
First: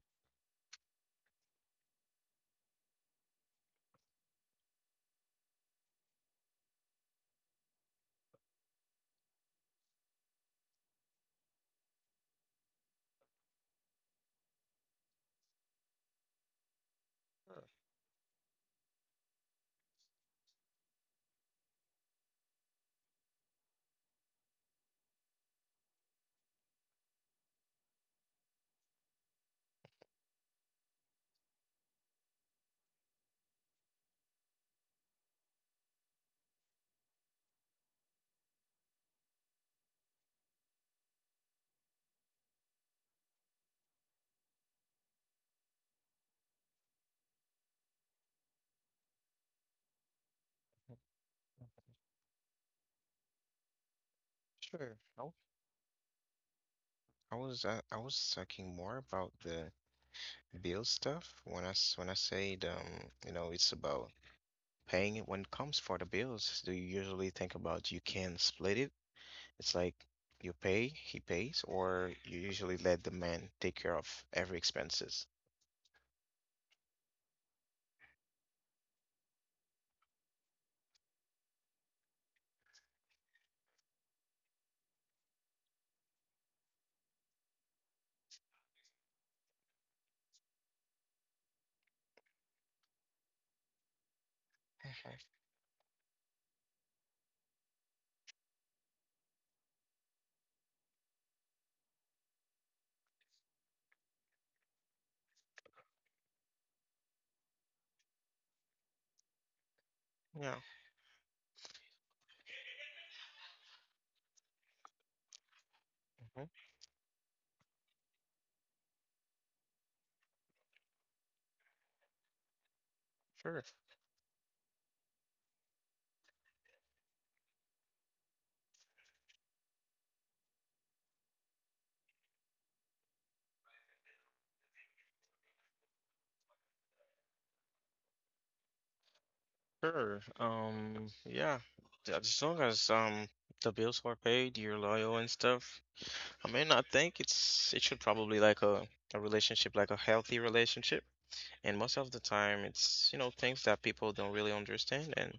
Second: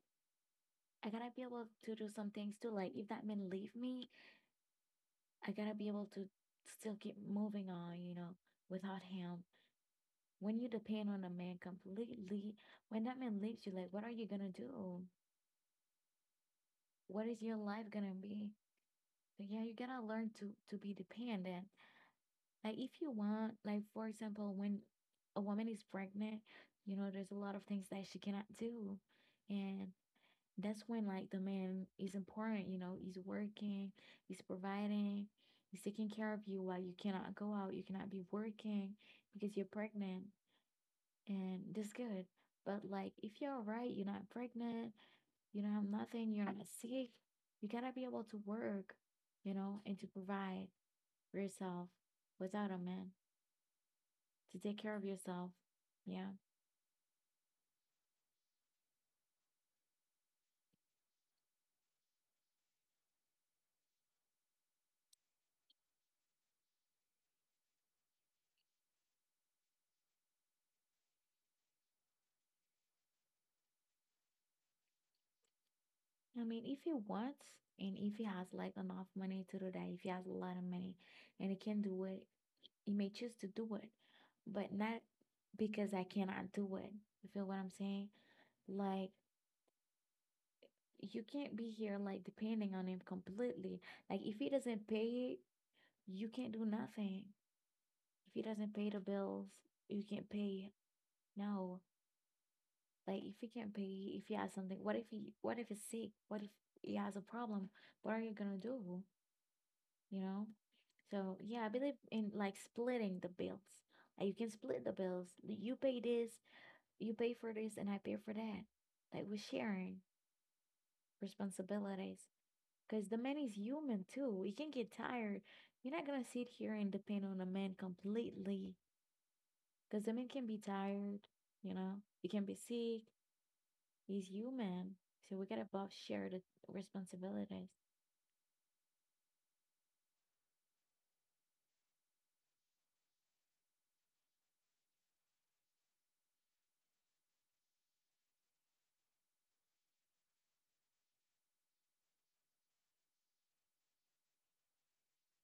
B: I gotta be able to do some things too. Like if that man leave me, I gotta be able to still keep moving on, you know, without him. When you depend on a man completely, when that man leaves you, like, what are you gonna do? What is your life gonna be? So yeah, you gotta learn to to be dependent. Like if you want, like for example, when a woman is pregnant, you know, there's a lot of things that she cannot do, and that's when like the man is important. You know, he's working, he's providing, he's taking care of you while you cannot go out, you cannot be working because you're pregnant and that's good. But like, if you're alright, you're not pregnant, you don't have nothing, you're not sick, you gotta be able to work, you know, and to provide for yourself without a man to take care
A: Sure.
B: of
A: I w-
B: yourself. Yeah.
A: I was uh, I was talking more about the bill stuff. When I s- when I say the, um, you know, it's about paying it when it comes for the bills. Do you usually think about you can split it? It's like you pay, he pays, or you usually let the man take care of every expenses.
B: I mean, if he wants and if he has like enough money to do that, if he has a lot of money and he can do it, he may choose to do it, but not because I cannot do it. You feel what I'm saying? Like, you can't be here like depending on him completely. Like if he doesn't
A: Mm-hmm.
B: pay it, you can't do nothing. If he doesn't pay the bills, you can't pay. No, like if he can't pay, if he has something, what if he, what if he's sick? What if he has a problem? What are you gonna do? You know.
A: Yeah,
B: So yeah, I believe in like splitting the bills. Like you can split the bills. You pay this,
A: mhm,
B: you pay for this, and I pay for that. Like we're sharing responsibilities. Because the man is
A: sure,
B: human too. He can get tired. You're not gonna sit here and depend on a man completely. Because the man can be tired, you know, he can be sick. He's human. So we gotta both share the responsibilities.
A: sure. Um, yeah, th- as long as um the bills are paid, you're loyal and stuff. I mean, I think it's it should probably like a a relationship, like a healthy relationship. And most of the time, it's, you know, things that people don't really understand, and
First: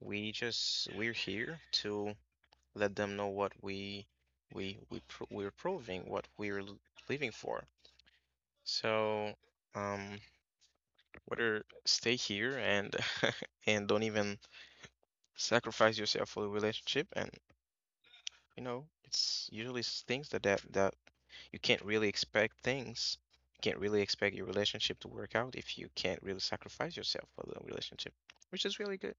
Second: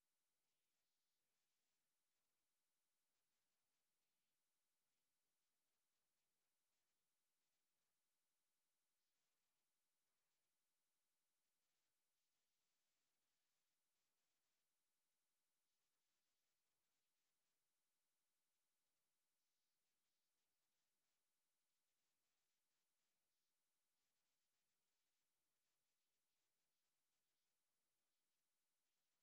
A: we just we're here to let them know what we we we pro we're proving, what we're l- living for. So, um, whether stay here and and don't even sacrifice yourself for the relationship, and you know, it's usually s- things that that that you can't really expect things. You can't really expect your relationship to work out if you can't really sacrifice yourself for the relationship, which is really good.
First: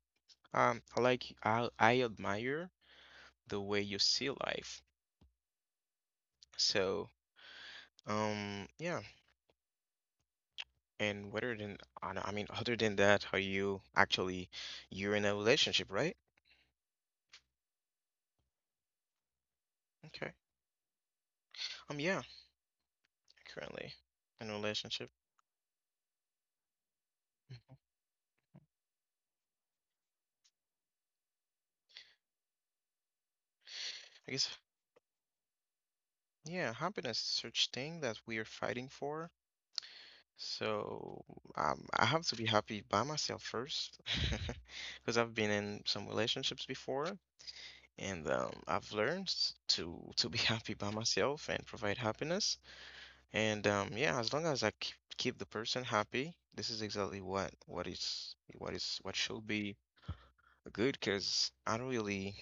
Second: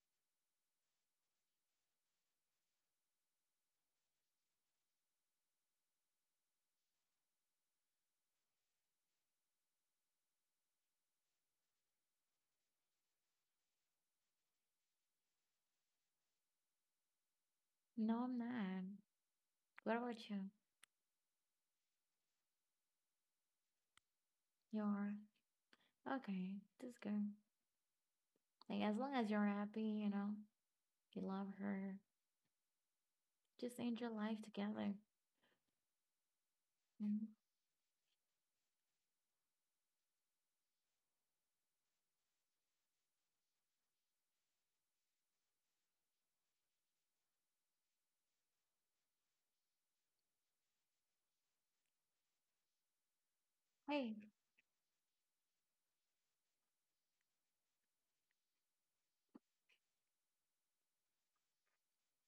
A: Um, I like I I admire the way you see life. So, um, yeah, and whether than I don't- I mean, other than that, how you actually you're in a relationship, right?
B: No, I'm not. What
A: Okay.
B: about you?
A: Um, yeah, currently in a relationship.
B: You're okay. That's good.
A: Mhm.
B: Like as long as you're happy, you know, you love her. Just end your
A: I
B: life
A: guess,
B: together.
A: yeah, happiness is
B: Hmm.
A: such thing that we are fighting for. So, um, I have to be happy by myself first, because I've been in some relationships before, and um, I've learned to to be happy by myself and provide happiness. And um, yeah,
B: Hey,
A: as long as I keep, keep the person happy, this is exactly what what is what is what should be good. Because I don't really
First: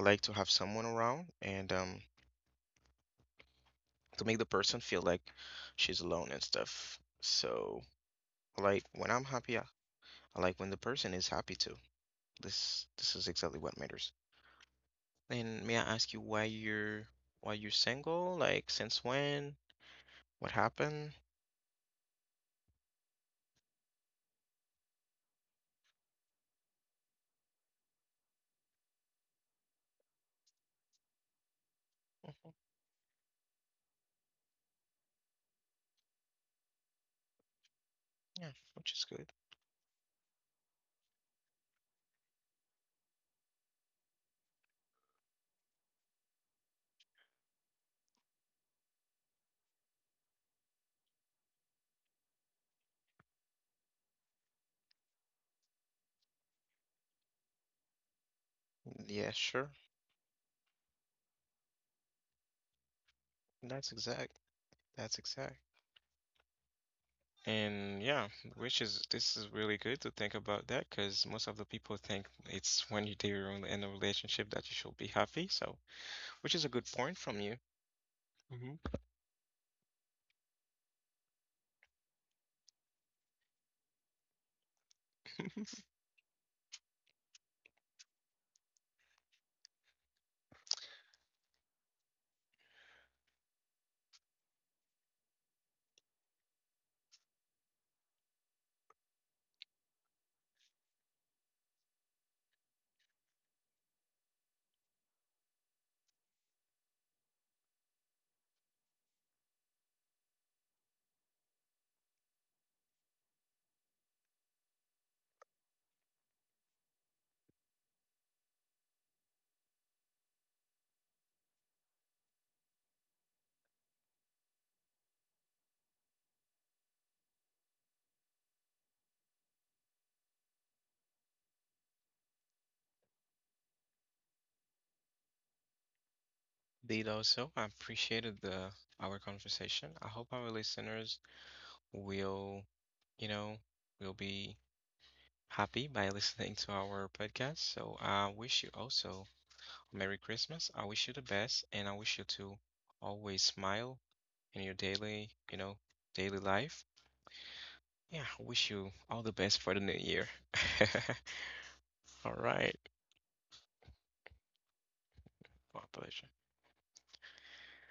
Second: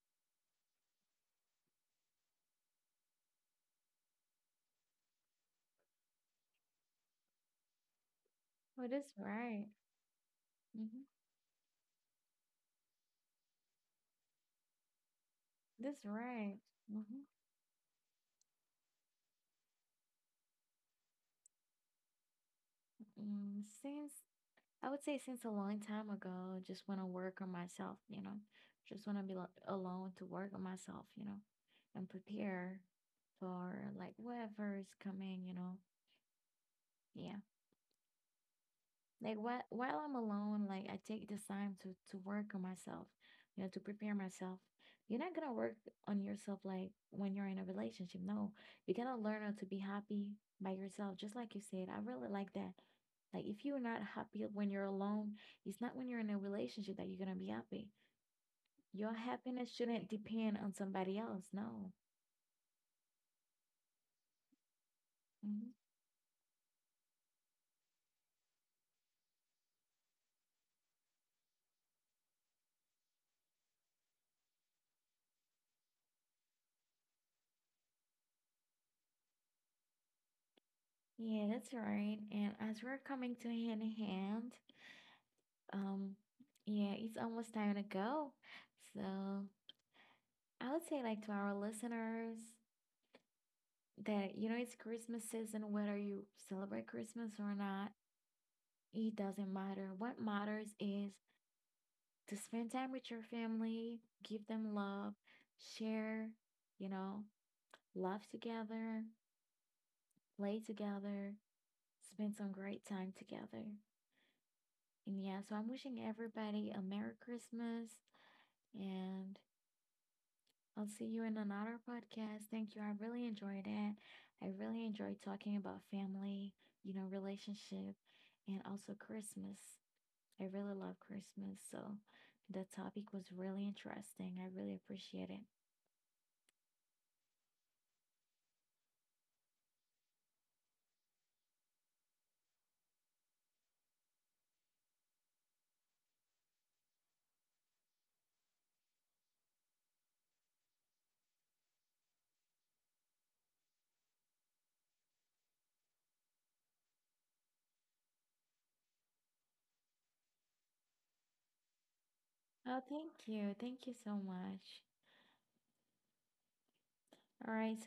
A: like to have someone around and um, to make the person feel like she's alone and stuff. So
B: well,
A: like
B: that's
A: when I'm happy,
B: right.
A: I, I like when the
B: Hmm.
A: person is happy too. This this is exactly what matters. And may I
B: That's
A: ask you why
B: right.
A: you're
B: Mm-hmm.
A: why you're single? Like, since when? What happened?
B: Mm, since I would say since a long time ago, just want to work on myself, you know, just want to be lo- alone to work on myself, you know, and
A: Mhm.
B: prepare for like whatever is coming, you know. Yeah.
A: Yeah, which is good.
B: Like while while I'm alone, like I take this time to to work on myself, you know, to prepare myself. You're not gonna work on yourself like when you're in a relationship. No, you're gonna learn how to be happy by yourself, just like you said. I really like that. Like if you're not happy when you're alone, it's not when you're in a relationship that you're gonna be happy. Your
A: Yeah, sure.
B: happiness shouldn't depend on somebody else. No.
A: That's exact. That's exact.
B: Mhm.
A: And yeah, which is this is really good to think about that because most of the people think it's when you do in in a relationship that you should be happy. So, which is a good point from you. Hmm.
B: Yeah, that's right. And as we're coming to hand in hand, Um, yeah, it's almost time to go. So I would say like to our listeners that you know it's Christmas season, whether you celebrate Christmas or not, it doesn't matter. What matters is to spend time with your family, give them love, share, you know, love together, play together, spend some great time together. And yeah, so I'm wishing everybody a Merry Christmas and I'll see you in another podcast. Thank you. I really enjoyed it. I really enjoyed talking about family, you know, relationship, and also Christmas. I really love Christmas. So the topic was really interesting. I really appreciate it.
A: Did also, I appreciated the our conversation. I hope our listeners will, you know, will be happy by listening to our podcast. So I wish you also Merry Christmas. I wish you the best, and I wish you to always smile in your daily, you know, daily life. Yeah, I wish you all the best for the new year. All right.
B: Oh, thank you. Thank you so much.
A: My pleasure.
B: All right.